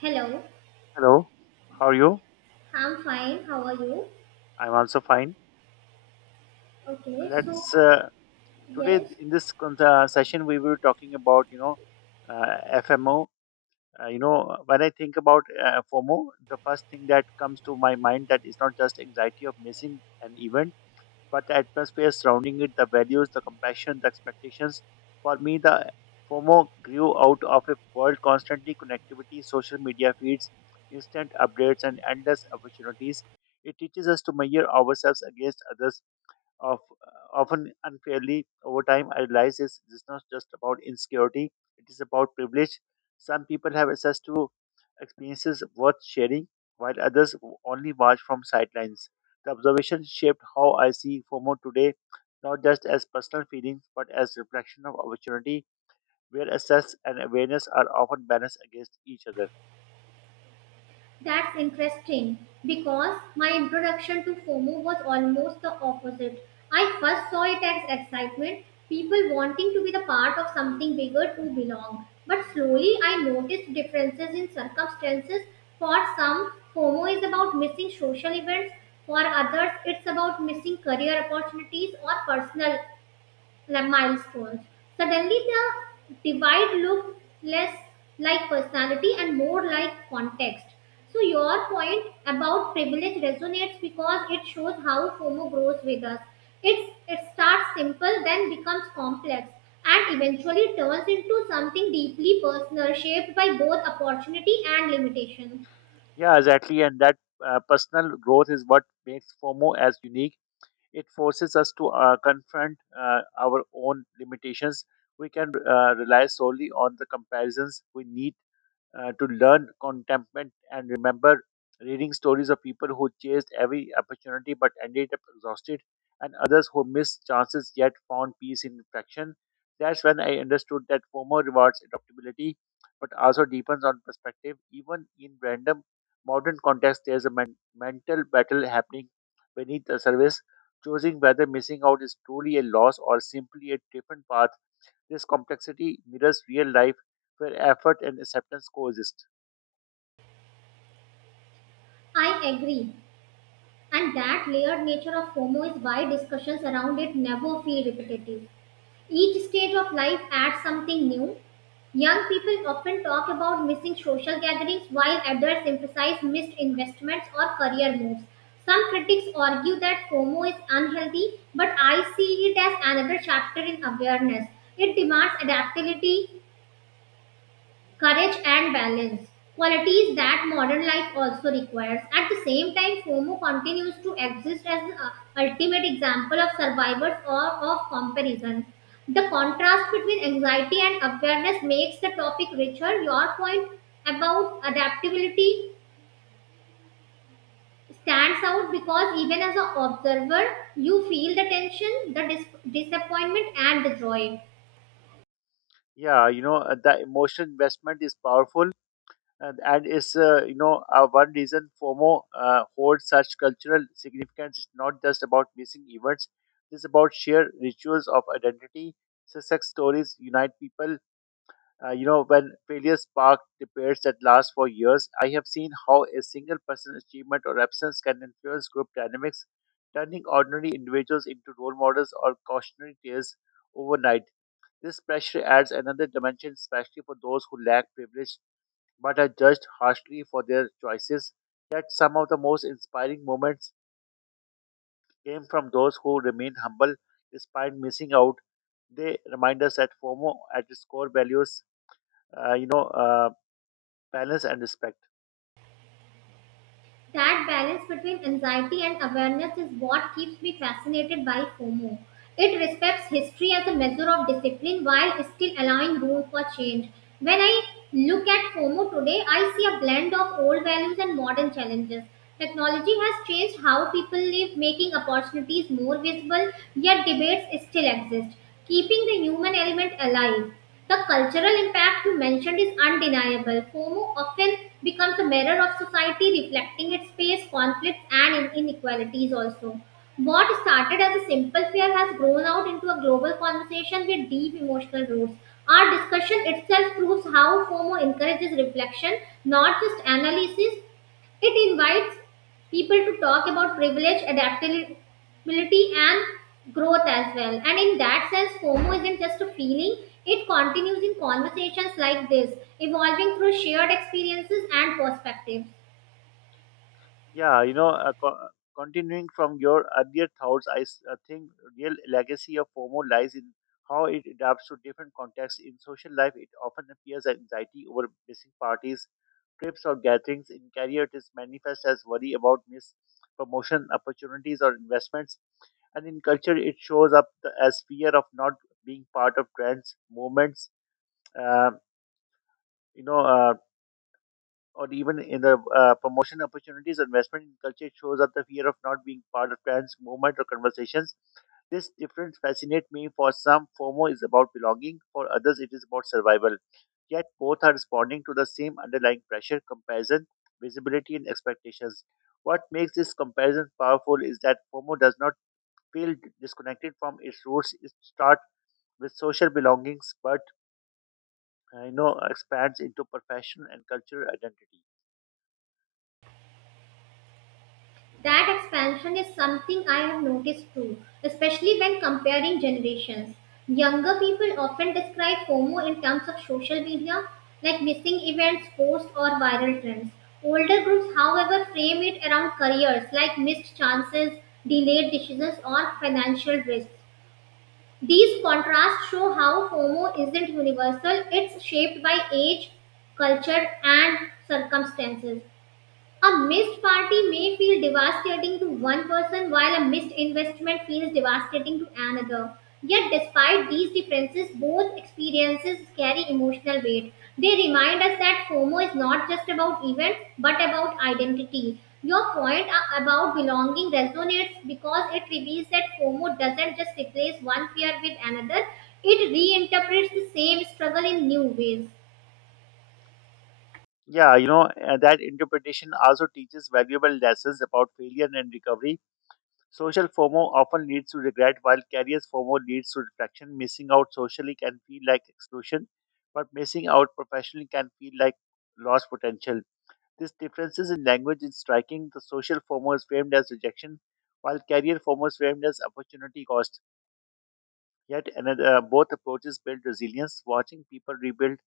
Hello, Hello, how are you? I'm fine. How are you? I'm also fine. Okay, so Let's Today yes, in this session we were talking about uh, FMO. When I think about FOMO, the first thing that comes to my mind that is not just anxiety of missing an event, but the atmosphere surrounding it, the values, the compassion, the expectations. For me, the FOMO grew out of a world constantly connectivity, social media feeds, instant updates, and endless opportunities. It teaches us to measure ourselves against others of often unfairly. Over time, I realized this is not just about insecurity; it is about privilege. Some people have access to experiences worth sharing, while others only watch from sidelines. The observation shaped how I see FOMO today, not just as personal feelings, but as reflection of opportunity, where access and awareness are often balanced against each other. that's interesting because my introduction to FOMO was almost the opposite. I first saw it as excitement, people wanting to be the part of something bigger to belong. But slowly I noticed differences in circumstances. For some, FOMO is about missing social events, for others, it's about missing career opportunities or personal like milestones. Suddenly, the divide looked less like personality and more like context. So, your point about privilege resonates because it shows how FOMO grows with us. It starts simple, then becomes complex, and eventually turns into something deeply personal, shaped by both opportunity and limitation. Yeah, exactly, and that personal growth is what makes FOMO as unique. It forces us to confront our own limitations. We can rely solely on the comparisons. We need to learn contentment and remember reading stories of people who chased every opportunity but ended up exhausted, and others who missed chances yet found peace in reflection. That's when I understood that FOMO rewards adaptability but also deepens on perspective. Even in random modern context, there's a mental battle happening beneath the surface, choosing whether missing out is truly a loss or simply a different path. This complexity mirrors real life where effort and acceptance coexist. I agree. And that layered nature of FOMO is why discussions around it never feel repetitive. Each stage of life adds something new. Young people often talk about missing social gatherings while adults emphasize missed investments or career moves. Some critics argue that FOMO is unhealthy, but I see it as another chapter in awareness. It demands adaptability, courage and balance, qualities that modern life also requires. At the same time, fomo continues to exist as the ultimate example of survivors or of comparison. The contrast between anxiety and awareness makes the topic richer. Your point about adaptability stands out because even as an observer you feel the tension, the disappointment and the joy. Yeah, the emotional investment is powerful, and is, one reason FOMO holds such cultural significance. It's not just about missing events, it's about shared rituals of identity. Success stories unite people. When failure spark debates that last for years, I have seen how a single person's achievement or absence can influence group dynamics, turning ordinary individuals into role models or cautionary tales overnight. This pressure adds another dimension, especially for those who lack privilege but are judged harshly for their choices. That some of the most inspiring moments came from those who remained humble despite missing out. They remind us that FOMO, at its core values, uh, you know. Uh, balance and respect. That balance between anxiety and awareness is what keeps me fascinated by FOMO. It respects history as a measure of discipline while still allowing room for change. When I look at FOMO today, I see a blend of old values and modern challenges. Technology has changed how people live, making opportunities more visible, yet debates still exist, keeping the human element alive. The cultural impact you mentioned is undeniable. FOMO often becomes a mirror of society, reflecting its space, conflicts, and inequalities also. What started as a simple fear has grown out into a global conversation with deep emotional roots. Our discussion itself proves how FOMO encourages reflection, not just analysis. It invites people to talk about privilege, adaptability, and growth as well. And in that sense, FOMO isn't just a feeling, it continues in conversations like this, evolving through shared experiences and perspectives. Yeah, continuing from your earlier thoughts, think real legacy of FOMO lies in how it adapts to different contexts. In social life, it often appears as anxiety over missing parties, trips, or gatherings. In career, it is manifest as worry about missed promotion opportunities or investments. And in culture, it shows up as fear of not being part of trends, movements, uh, you know, uh, or even in the promotion opportunities, investment in culture shows up the fear of not being part of trends, movement, or conversations. This difference fascinates me. For some, FOMO is about belonging, for others, it is about survival. Yet both are responding to the same underlying pressure, comparison, visibility, and expectations. What makes this comparison powerful is that FOMO does not feel disconnected from its roots. It starts with social belongings, but expands into professional and cultural identity. That expansion is something I have noticed too, especially when comparing generations. Younger people often describe FOMO in terms of social media, like missing events, posts, or viral trends. Older groups, however, frame it around careers like missed chances, delayed decisions, or financial risks. These contrasts show how FOMO isn't universal, it's shaped by age, culture, and circumstances. A missed party may feel devastating to one person while a missed investment feels devastating to another. Yet, despite these differences, both experiences carry emotional weight. They remind us that FOMO is not just about events but about identity. Your point about belonging resonates because it reveals that FOMO doesn't just replace one fear with another, it reinterprets the same struggle in new ways. Yeah, that interpretation also teaches valuable lessons about failure and recovery. Social FOMO often leads to regret, while careers FOMO leads to reflection. Missing out socially can feel like exclusion, but missing out professionally can feel like lost potential. This differences in language is striking. The social FOMO is framed as rejection, while career FOMO is framed as opportunity cost. Yet another, both approaches build resilience. Watching people rebuild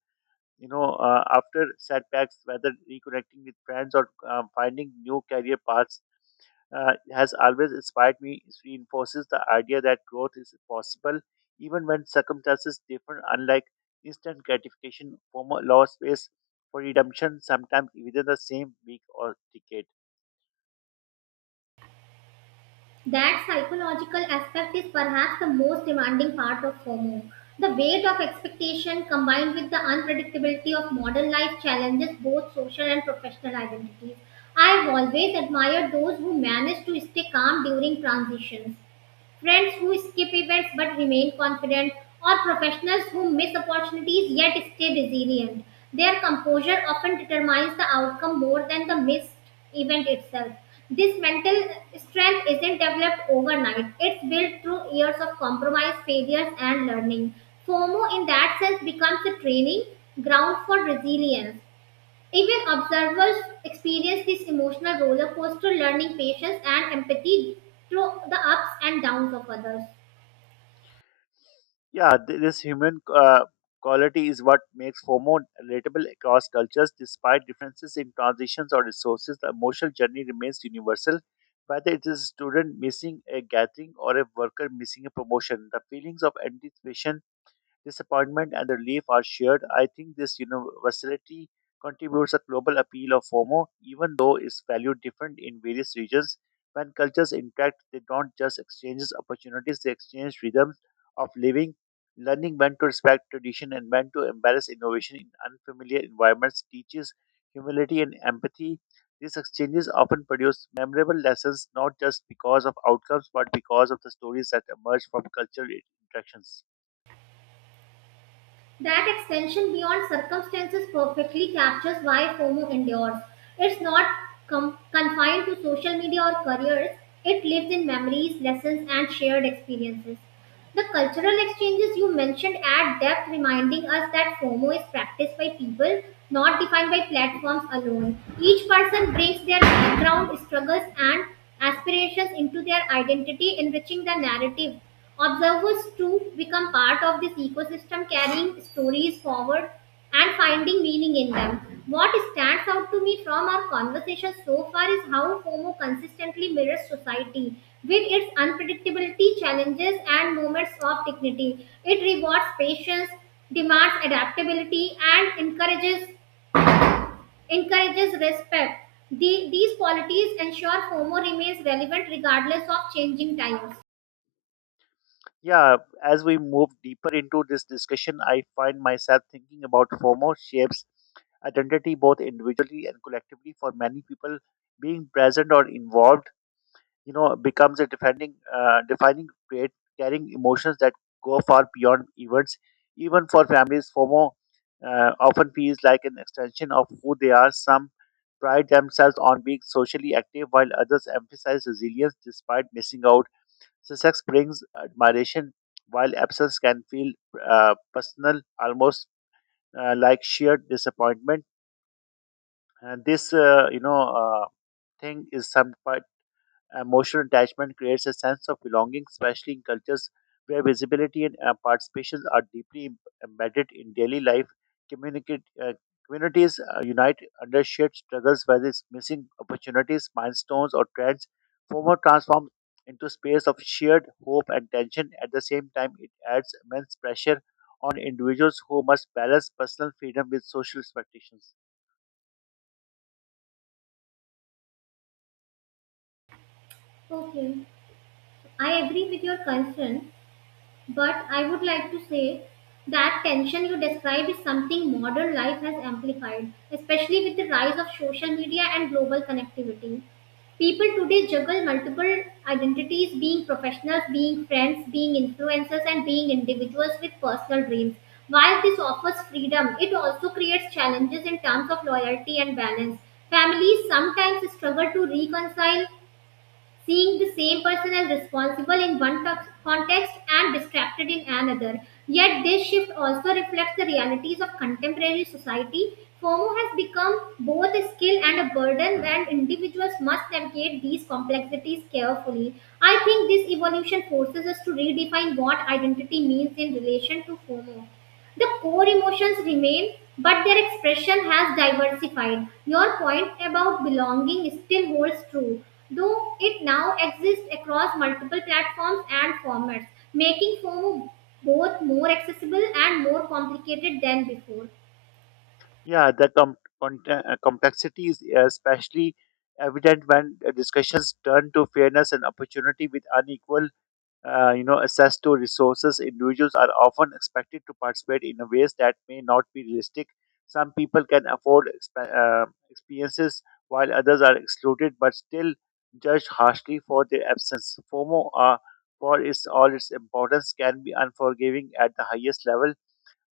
after setbacks, whether reconnecting with friends or finding new career paths, has always inspired me. It reinforces the idea that growth is possible even when circumstances differ, unlike instant gratification. Former law space for redemption sometimes within the same week or decade. That psychological aspect is perhaps the most demanding part of FOMO. The weight of expectation combined with the unpredictability of modern life challenges both social and professional identities. I've always admired those who manage to stay calm during transitions, friends who skip events but remain confident, or professionals who miss opportunities yet stay resilient. Their composure often determines the outcome more than the missed event itself. This mental strength isn't developed overnight. It's built through years of compromise, failures, and learning. FOMO, in that sense, becomes a training ground for resilience. Even observers experience this emotional roller coaster, learning patience and empathy through the ups and downs of others. Yeah, this human quality is what makes FOMO relatable across cultures. Despite differences in transitions or resources, the emotional journey remains universal. Whether it is a student missing a gathering or a worker missing a promotion, the feelings of anticipation, disappointment, and relief are shared. I think this universality contributes a global appeal of FOMO, even though its value different in various regions. When cultures interact, they don't just exchange opportunities; they exchange rhythms of living. Learning when to respect tradition and when to embrace innovation in unfamiliar environments teaches humility and empathy. These exchanges often produce memorable lessons, not just because of outcomes but because of the stories that emerge from cultural interactions. That extension beyond circumstances perfectly captures why FOMO endures. It's not confined to social media or careers, it lives in memories, lessons, and shared experiences. The cultural exchanges you mentioned add depth, reminding us that FOMO is practiced by people, not defined by platforms alone. Each person brings their background, struggles, and aspirations into their identity, enriching the narrative. Observers too become part of this ecosystem, carrying stories forward and finding meaning in them. What stands out to me from our conversation so far is how FOMO consistently mirrors society with its unpredictability, challenges, and moments of dignity. It rewards patience, demands adaptability, and encourages respect. These qualities ensure FOMO remains relevant regardless of changing times. Yeah, as we move deeper into this discussion, I find myself thinking about FOMO shapes identity both individually and collectively. For many people, being present or involved, becomes a defining trait, carrying emotions that go far beyond events. Even for families, FOMO often feels like an extension of who they are. Some pride themselves on being socially active, while others emphasize resilience despite missing out. So sex brings admiration, while absence can feel personal, almost like sheer disappointment. And this, you know, thing is some emotional attachment creates a sense of belonging, especially in cultures where visibility and participation are deeply embedded in daily life. Communicate, uh, Communities unite under shared struggles, whether it's missing opportunities, milestones, or trends. Former transforms into space of shared hope and tension. At the same time, it adds immense pressure on individuals who must balance personal freedom with social expectations. Okay, I agree with your concern. But I would like to say that tension you describe is something modern life has amplified, especially with the rise of social media and global connectivity. People today juggle multiple identities being professionals, being friends, being influencers, and being individuals with personal dreams. While this offers freedom, it also creates challenges in terms of loyalty and balance. Families sometimes struggle to reconcile seeing the same person as responsible in one context and distracted in another. Yet, this shift also reflects the realities of contemporary society. FOMO has become both a skill and a burden, and individuals must navigate these complexities carefully. I think this evolution forces us to redefine what identity means in relation to FOMO. The core emotions remain, but their expression has diversified. Your point about belonging still holds true, though it now exists across multiple platforms and formats, making FOMO both more accessible and more complicated than before. Yeah, the complexity is especially evident when discussions turn to fairness and opportunity with unequal, access to resources. Individuals are often expected to participate in ways that may not be realistic. Some people can afford experiences while others are excluded, but still judged harshly for their absence. FOMO, for its all its importance, can be unforgiving at the highest level.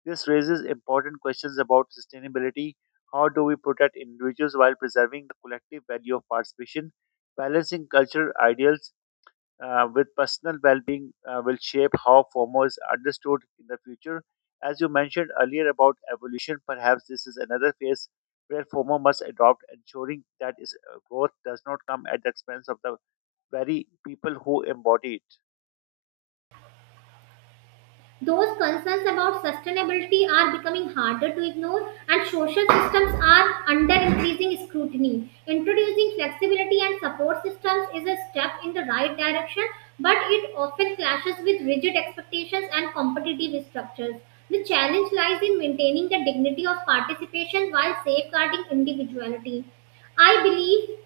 This raises important questions about sustainability. How do we protect individuals while preserving the collective value of participation? Balancing cultural ideals with personal well being will shape how FOMO is understood in the future. As you mentioned earlier about evolution, perhaps this is another phase where FOMO must adopt, ensuring that its growth does not come at the expense of the very people who embody it. Those concerns about sustainability are becoming harder to ignore, and social systems are under increasing scrutiny. Introducing flexibility and support systems is a step in the right direction, but it often clashes with rigid expectations and competitive structures. The challenge lies in maintaining the dignity of participation while safeguarding individuality. I believe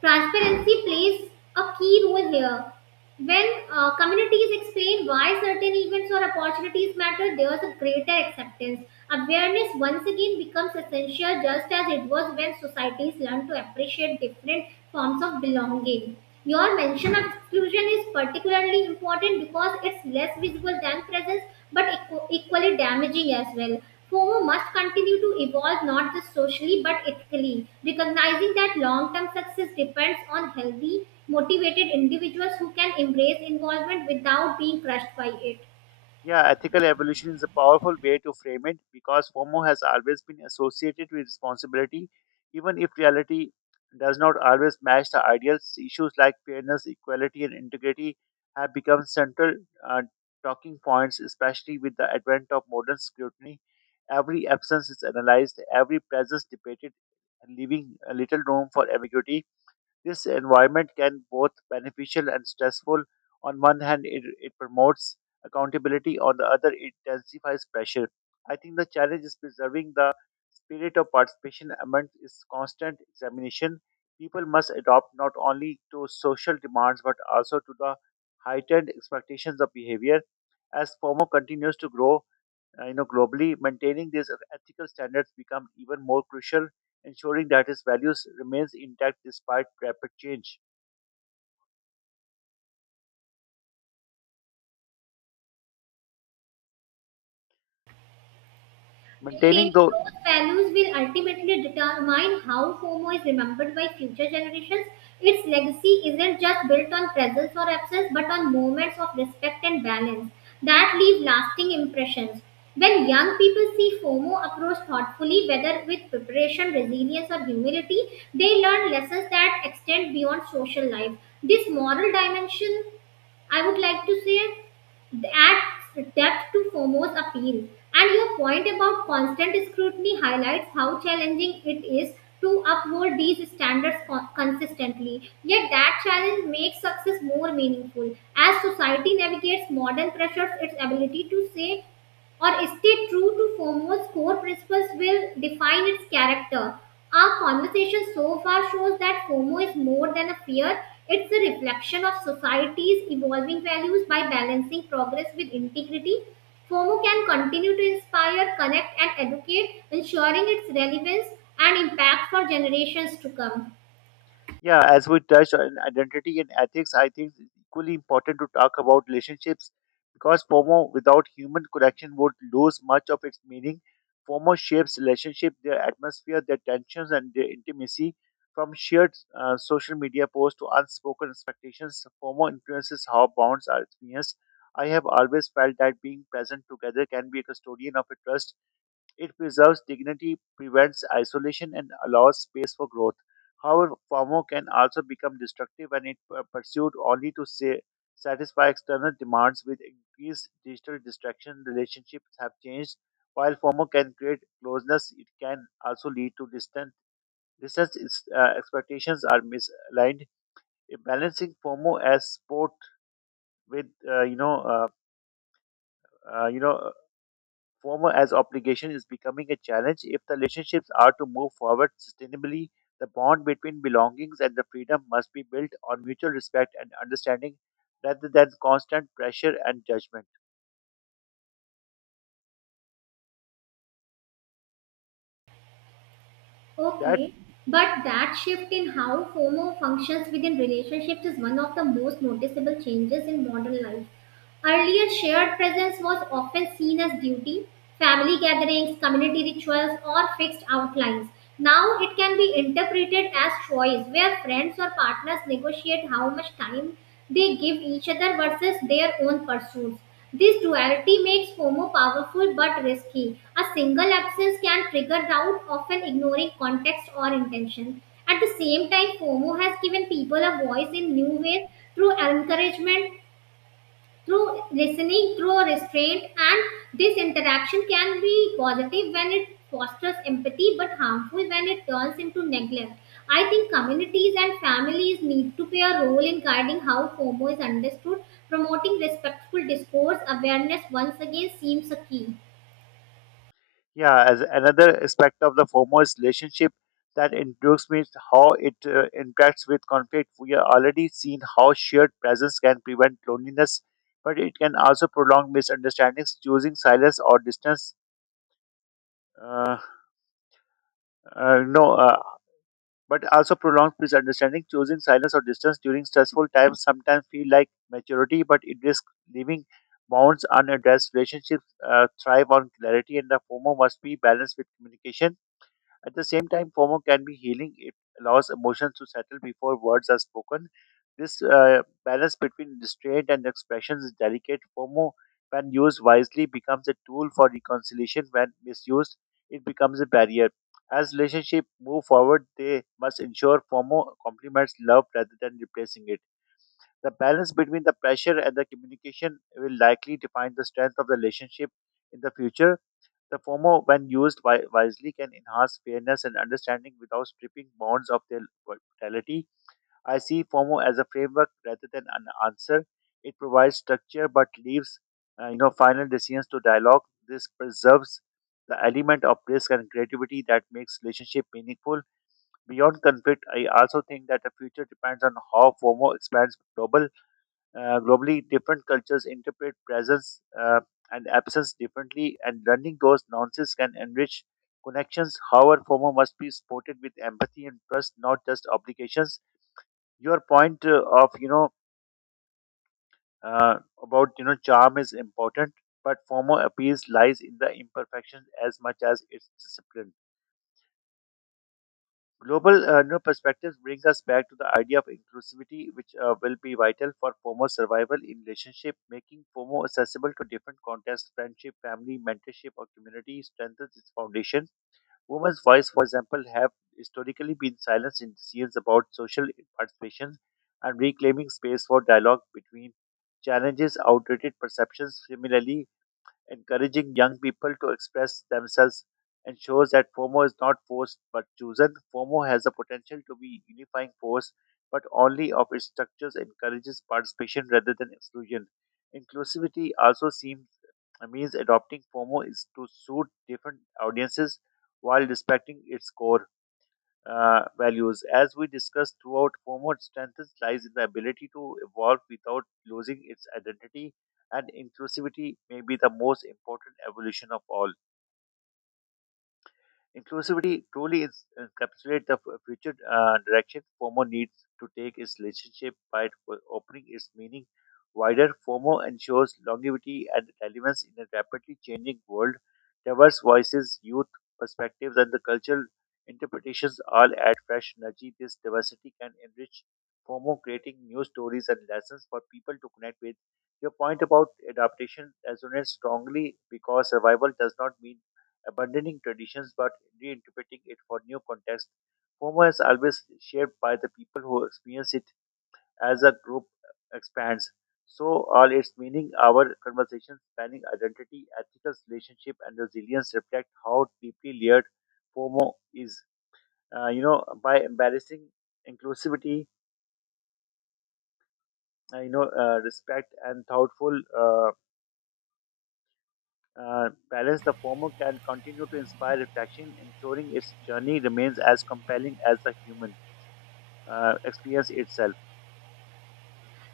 transparency plays a key role here. When communities explain why certain events or opportunities matter, there's a greater acceptance. Awareness once again becomes essential, just as it was when societies learn to appreciate different forms of belonging. Your mention of exclusion is particularly important because it's less visible than presence but equally damaging as well. FOMO must continue to evolve not just socially but ethically, recognizing that long term success depends on healthy, motivated individuals who can embrace involvement without being crushed by it. Yeah, ethical evolution is a powerful way to frame it because FOMO has always been associated with responsibility, even if reality does not always match the ideals. Issues like fairness, equality, and integrity have become central uh, talking points, especially with the advent of modern scrutiny. Every absence is analyzed, every presence debated, leaving little room for ambiguity. This environment can both beneficial and stressful. On one hand, it promotes accountability. On the other, it intensifies pressure. I think the challenge is preserving the spirit of participation amidst its constant examination. People must adopt not only to social demands but also to the heightened expectations of behavior. As FOMO continues to grow, globally maintaining these ethical standards become even more crucial, ensuring that its values remains intact despite rapid change. Maintaining Maintaining those. those values will ultimately determine how FOMO is remembered by future generations. Its legacy isn't just built on presence or absence, but on moments of respect and balance that leave lasting impressions. When young people see FOMO approached thoughtfully, whether with preparation, resilience, or humility, they learn lessons that extend beyond social life. This moral dimension, I would like to say, adds depth to FOMO's appeal. And your point about constant scrutiny highlights how challenging it is to uphold these standards consistently. Yet that challenge makes success more meaningful. As society navigates modern pressures, its ability to say or stay true to FOMO's core principles will define its character. Our conversation so far shows that FOMO is more than a fear, it's a reflection of society's evolving values by balancing progress with integrity. FOMO can continue to inspire, connect, and educate, ensuring its relevance and impact for generations to come. Yeah, as we touched on identity and ethics, I think it's equally important to talk about relationships because FOMO without human connection would lose much of its meaning. FOMO shapes relationship, their atmosphere, their tensions, and their intimacy. From shared social media posts to unspoken expectations, FOMO influences how bonds are experienced. I have always felt that being present together can be a custodian of a trust. It preserves dignity, prevents isolation, and allows space for growth. However, FOMO can also become destructive when it pursued only to say, satisfy external demands. With increased digital distraction, relationships have changed. While FOMO can create closeness, it can also lead to distance. Distance is, expectations are misaligned. Balancing FOMO as sport with uh, uh, you know former as obligation is becoming a challenge if the relationships are to move forward sustainably. The bond between belongings and the freedom must be built on mutual respect and understanding rather than constant pressure and judgment. That, Okay, but that shift in how FOMO functions within relationships is one of the most noticeable changes in modern life. Earlier, shared presence was often seen as duty, family gatherings, community rituals, or fixed outlines. Now it can be interpreted as choice, where friends or partners negotiate how much time they give each other versus their own pursuits. This duality makes FOMO powerful but risky. A single absence can trigger doubt, often ignoring context or intention. At the same time, FOMO has given people a voice in new ways, through encouragement, through listening, through restraint, and this interaction can be positive when it fosters empathy but harmful when it turns into neglect. I think communities and families need to play a role in guiding how FOMO is understood. Promoting respectful discourse awareness once again seems a key. yeah, as another aspect of the foremost relationship that intrigues me is how it interacts with conflict. We are already seen how shared presence can prevent loneliness, but it can also prolong misunderstandings. Choosing silence or distance uh, no, but also prolongs misunderstanding. Choosing silence or distance during stressful times sometimes feel like maturity, but it risks leaving bonds unaddressed. Relationships thrive on clarity, and the former must be balanced with communication. At the same time, FOMO can be healing. It allows emotions to settle before words are spoken. This balance between restraint and expression is delicate. FOMO, when used wisely, becomes a tool for reconciliation. When misused, it becomes a barrier. As relationships move forward, they must ensure FOMO complements love rather than replacing it. The balance between the pressure and the communication will likely define the strength of the relationship in the future. The FOMO, when used wisely, can enhance fairness and understanding without stripping bonds of their vitality. I see FOMO as a framework rather than an answer. It provides structure but leaves final decisions to dialogue. This preserves the element of risk and creativity that makes relationship meaningful. Beyond conflict, I also think that the future depends on how FOMO expands globally, different cultures interpret presence and absence differently, and learning those nuances can enrich connections. However, FOMO must be supported with empathy and trust, not just obligations. Your point of you know uh, about you know charm is important, but FOMO appeals lies in the imperfection as much as its discipline. Global New perspectives brings us back to the idea of inclusivity, which will be vital for FOMO survival in relationship. Making FOMO accessible to different contexts, friendship, family, mentorship, or community strengthens its foundation. Women's voice, for example, have historically been silenced in decisions about social participation and reclaiming space for dialogue between challenges, outdated perceptions. Similarly, encouraging young people to express themselves ensures that FOMO is not forced but chosen. FOMO has the potential to be unifying force, but only if its structures encourages participation rather than exclusion. Inclusivity also seems means adopting FOMO is to suit different audiences while respecting its core values. As we discussed throughout, FOMO strength lies in the ability to evolve without losing its identity, and inclusivity may be the most important evolution of all. Inclusivity truly is encapsulates the future direction FOMO needs to take its relationship by opening its meaning wider. FOMO ensures longevity and relevance in a rapidly changing world. Diverse voices, youth perspectives, and the cultural interpretations all add fresh energy. This diversity can enrich FOMO, creating new stories and lessons for people to connect with. Your point about adaptation resonates strongly because survival does not mean abandoning traditions but reinterpreting it for new context. FOMO is always shared by the people who experience it as a group expands. So all its meaning, our conversations spanning identity, ethical relationship, and resilience reflect how deeply layered FOMO is. By embarrassing inclusivity, respect and thoughtful balance, the fomo can continue to inspire reflection, ensuring its journey remains as compelling as the human. Experience itself.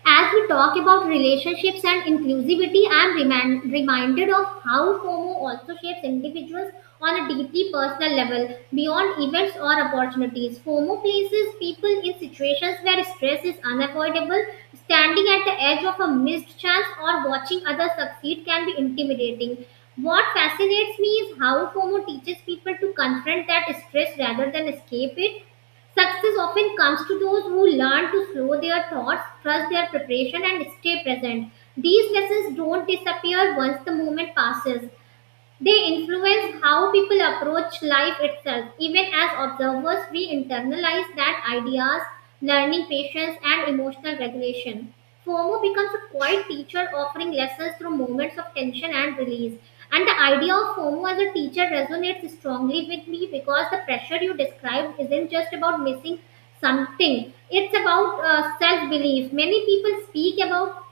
As we talk about relationships and inclusivity, I am reminded of how FOMO also shapes individuals on a deeply personal level, beyond events or opportunities. FOMO places people in situations where stress is unavoidable. Standing at the edge of a missed chance or watching others succeed can be intimidating. What fascinates me is how FOMO teaches people to confront that stress rather than escape it. Success often comes to those who learn to slow their thoughts, trust their preparation, and stay present. These lessons don't disappear once the moment passes. They influence how people approach life itself. Even as observers, we internalize that ideas, learning patience, and emotional regulation. FOMO becomes a quiet teacher offering lessons through moments of tension and release. And the idea of FOMO as a teacher resonates strongly with me because the pressure you described isn't just about missing something, it's about self belief. Many people speak about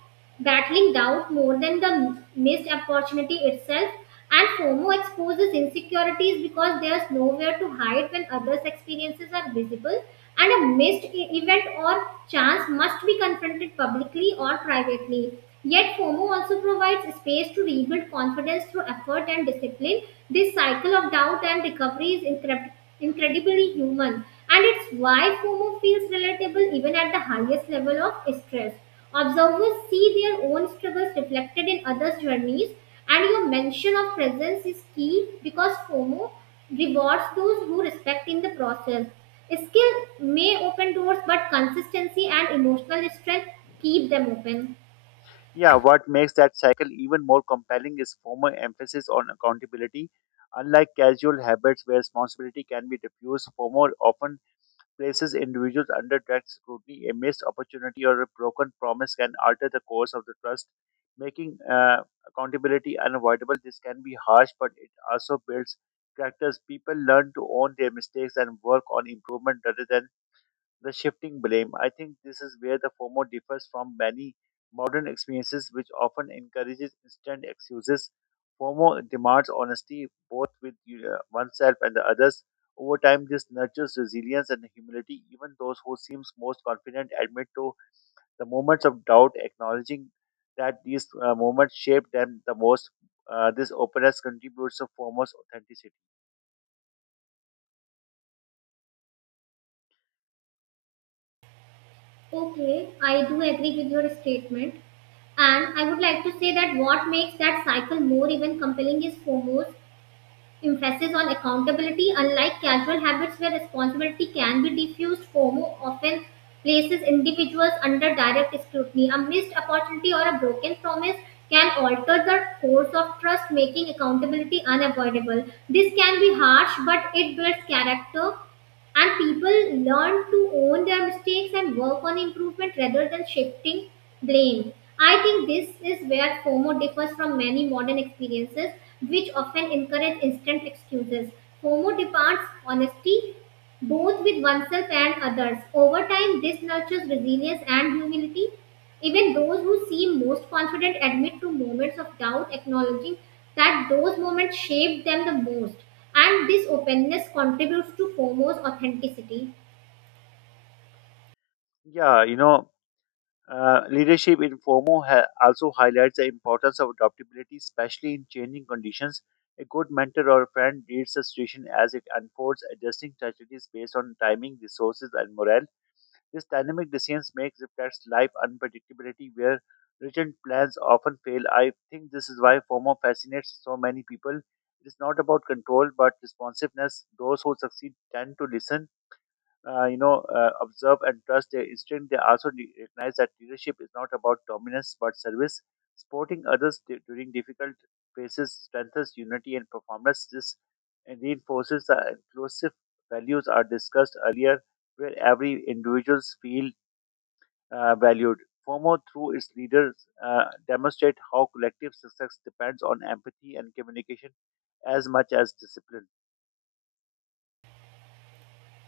battling doubt more than the missed opportunity itself. And FOMO exposes insecurities because there's nowhere to hide when others' experiences are visible, and a missed event or chance must be confronted publicly or privately. Yet, FOMO also provides space to rebuild confidence through effort and discipline. This cycle of doubt and recovery is incredibly human, and it's why FOMO feels relatable even at the highest level of stress. Observers see their own struggles reflected in others' journeys, and your mention of presence is key because FOMO rewards those who respect in the process. Skill may open doors, but consistency and emotional strength keep them open. Yeah, what makes that cycle even more compelling is former emphasis on accountability. Unlike casual habits where responsibility can be diffused, formal often places individuals under direct scrutiny. A missed opportunity or a broken promise can alter the course of the trust, making accountability unavoidable. This can be harsh, but it also builds characters. People learn to own their mistakes and work on improvement rather than the shifting blame. I think this is where the FOMO differs from many modern experiences, which often encourages instant excuses. FOMO demands honesty both with oneself and the others. Over time, this nurtures resilience and humility. Even those who seem most confident admit to the moments of doubt, acknowledging that these moments shape them the most. This openness contributes to FOMO's authenticity. Okay, I do agree with your statement. And I would like to say that what makes that cycle more even compelling is FOMO's emphasis on accountability, unlike casual habits where responsibility can be diffused, FOMO often places individuals under direct scrutiny. A missed opportunity or a broken promise can alter the course of trust, making accountability unavoidable. This can be harsh, but it builds character and people learn to own their mistakes and work on improvement rather than shifting blame. I think this is where FOMO differs from many modern experiences, which often encourage instant excuses. FOMO demands honesty, both with oneself and others. Over time, this nurtures resilience and humility. Even those who seem most confident admit to moments of doubt, acknowledging that those moments shaped them the most. And this openness contributes to FOMO's authenticity. Yeah, you know, Leadership in FOMO also highlights the importance of adaptability, especially in changing conditions. A good mentor or friend reads the situation as it unfolds, adjusting strategies based on timing, resources, and morale. This dynamic decisions makes reflects life unpredictability where written plans often fail. I think this is why FOMO fascinates so many people. It is not about control but responsiveness. Those who succeed tend to listen observe and trust their instinct. They also recognize that leadership is not about dominance but service. Supporting others during difficult phases strengthens unity and performance. This and reinforces the inclusive values are discussed earlier, where every individuals feel valued. FOMO, through its leaders, demonstrate how collective success depends on empathy and communication as much as discipline.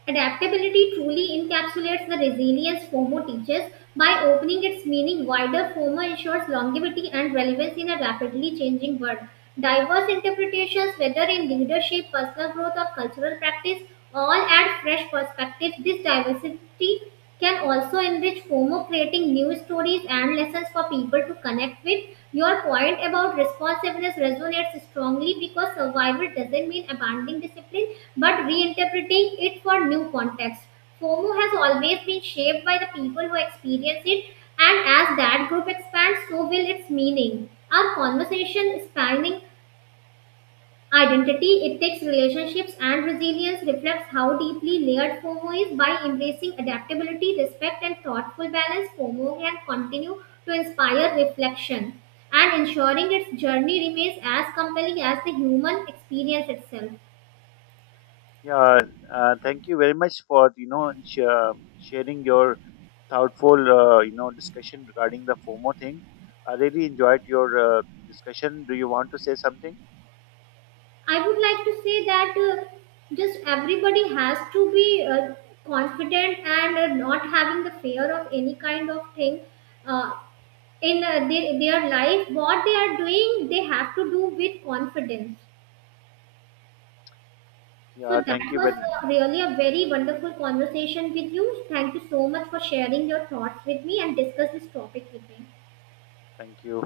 Adaptability truly encapsulates the resilience FOMO teaches. By opening its meaning wider, FOMO ensures longevity and relevance in a rapidly changing world. Diverse interpretations, whether in leadership, personal growth, or cultural practice, all add fresh perspectives. This diversity can also enrich FOMO, creating new stories and lessons for people to connect with. Your point about responsiveness resonates strongly because survival doesn't mean abandoning discipline but reinterpreting it for new context. FOMO has always been shaped by the people who experience it, and as that group expands, so will its meaning. Our conversation spanning identity, it takes relationships and resilience, reflects how deeply layered FOMO is by embracing adaptability, respect, and thoughtful balance. FOMO can continue to inspire reflection and ensuring its journey remains as compelling as the human experience itself. Yeah, Thank you very much for sharing your thoughtful discussion regarding the FOMO thing. I really enjoyed your discussion. Do you want to say something? I would like to say that just everybody has to be confident and not having the fear of any kind of thing. Uh, in their life, what they are doing they have to do with confidence. So Yeah, that thank you. was Well, really a very wonderful conversation with you. Thank you so much for sharing your thoughts with me and discuss this topic with me. thank you.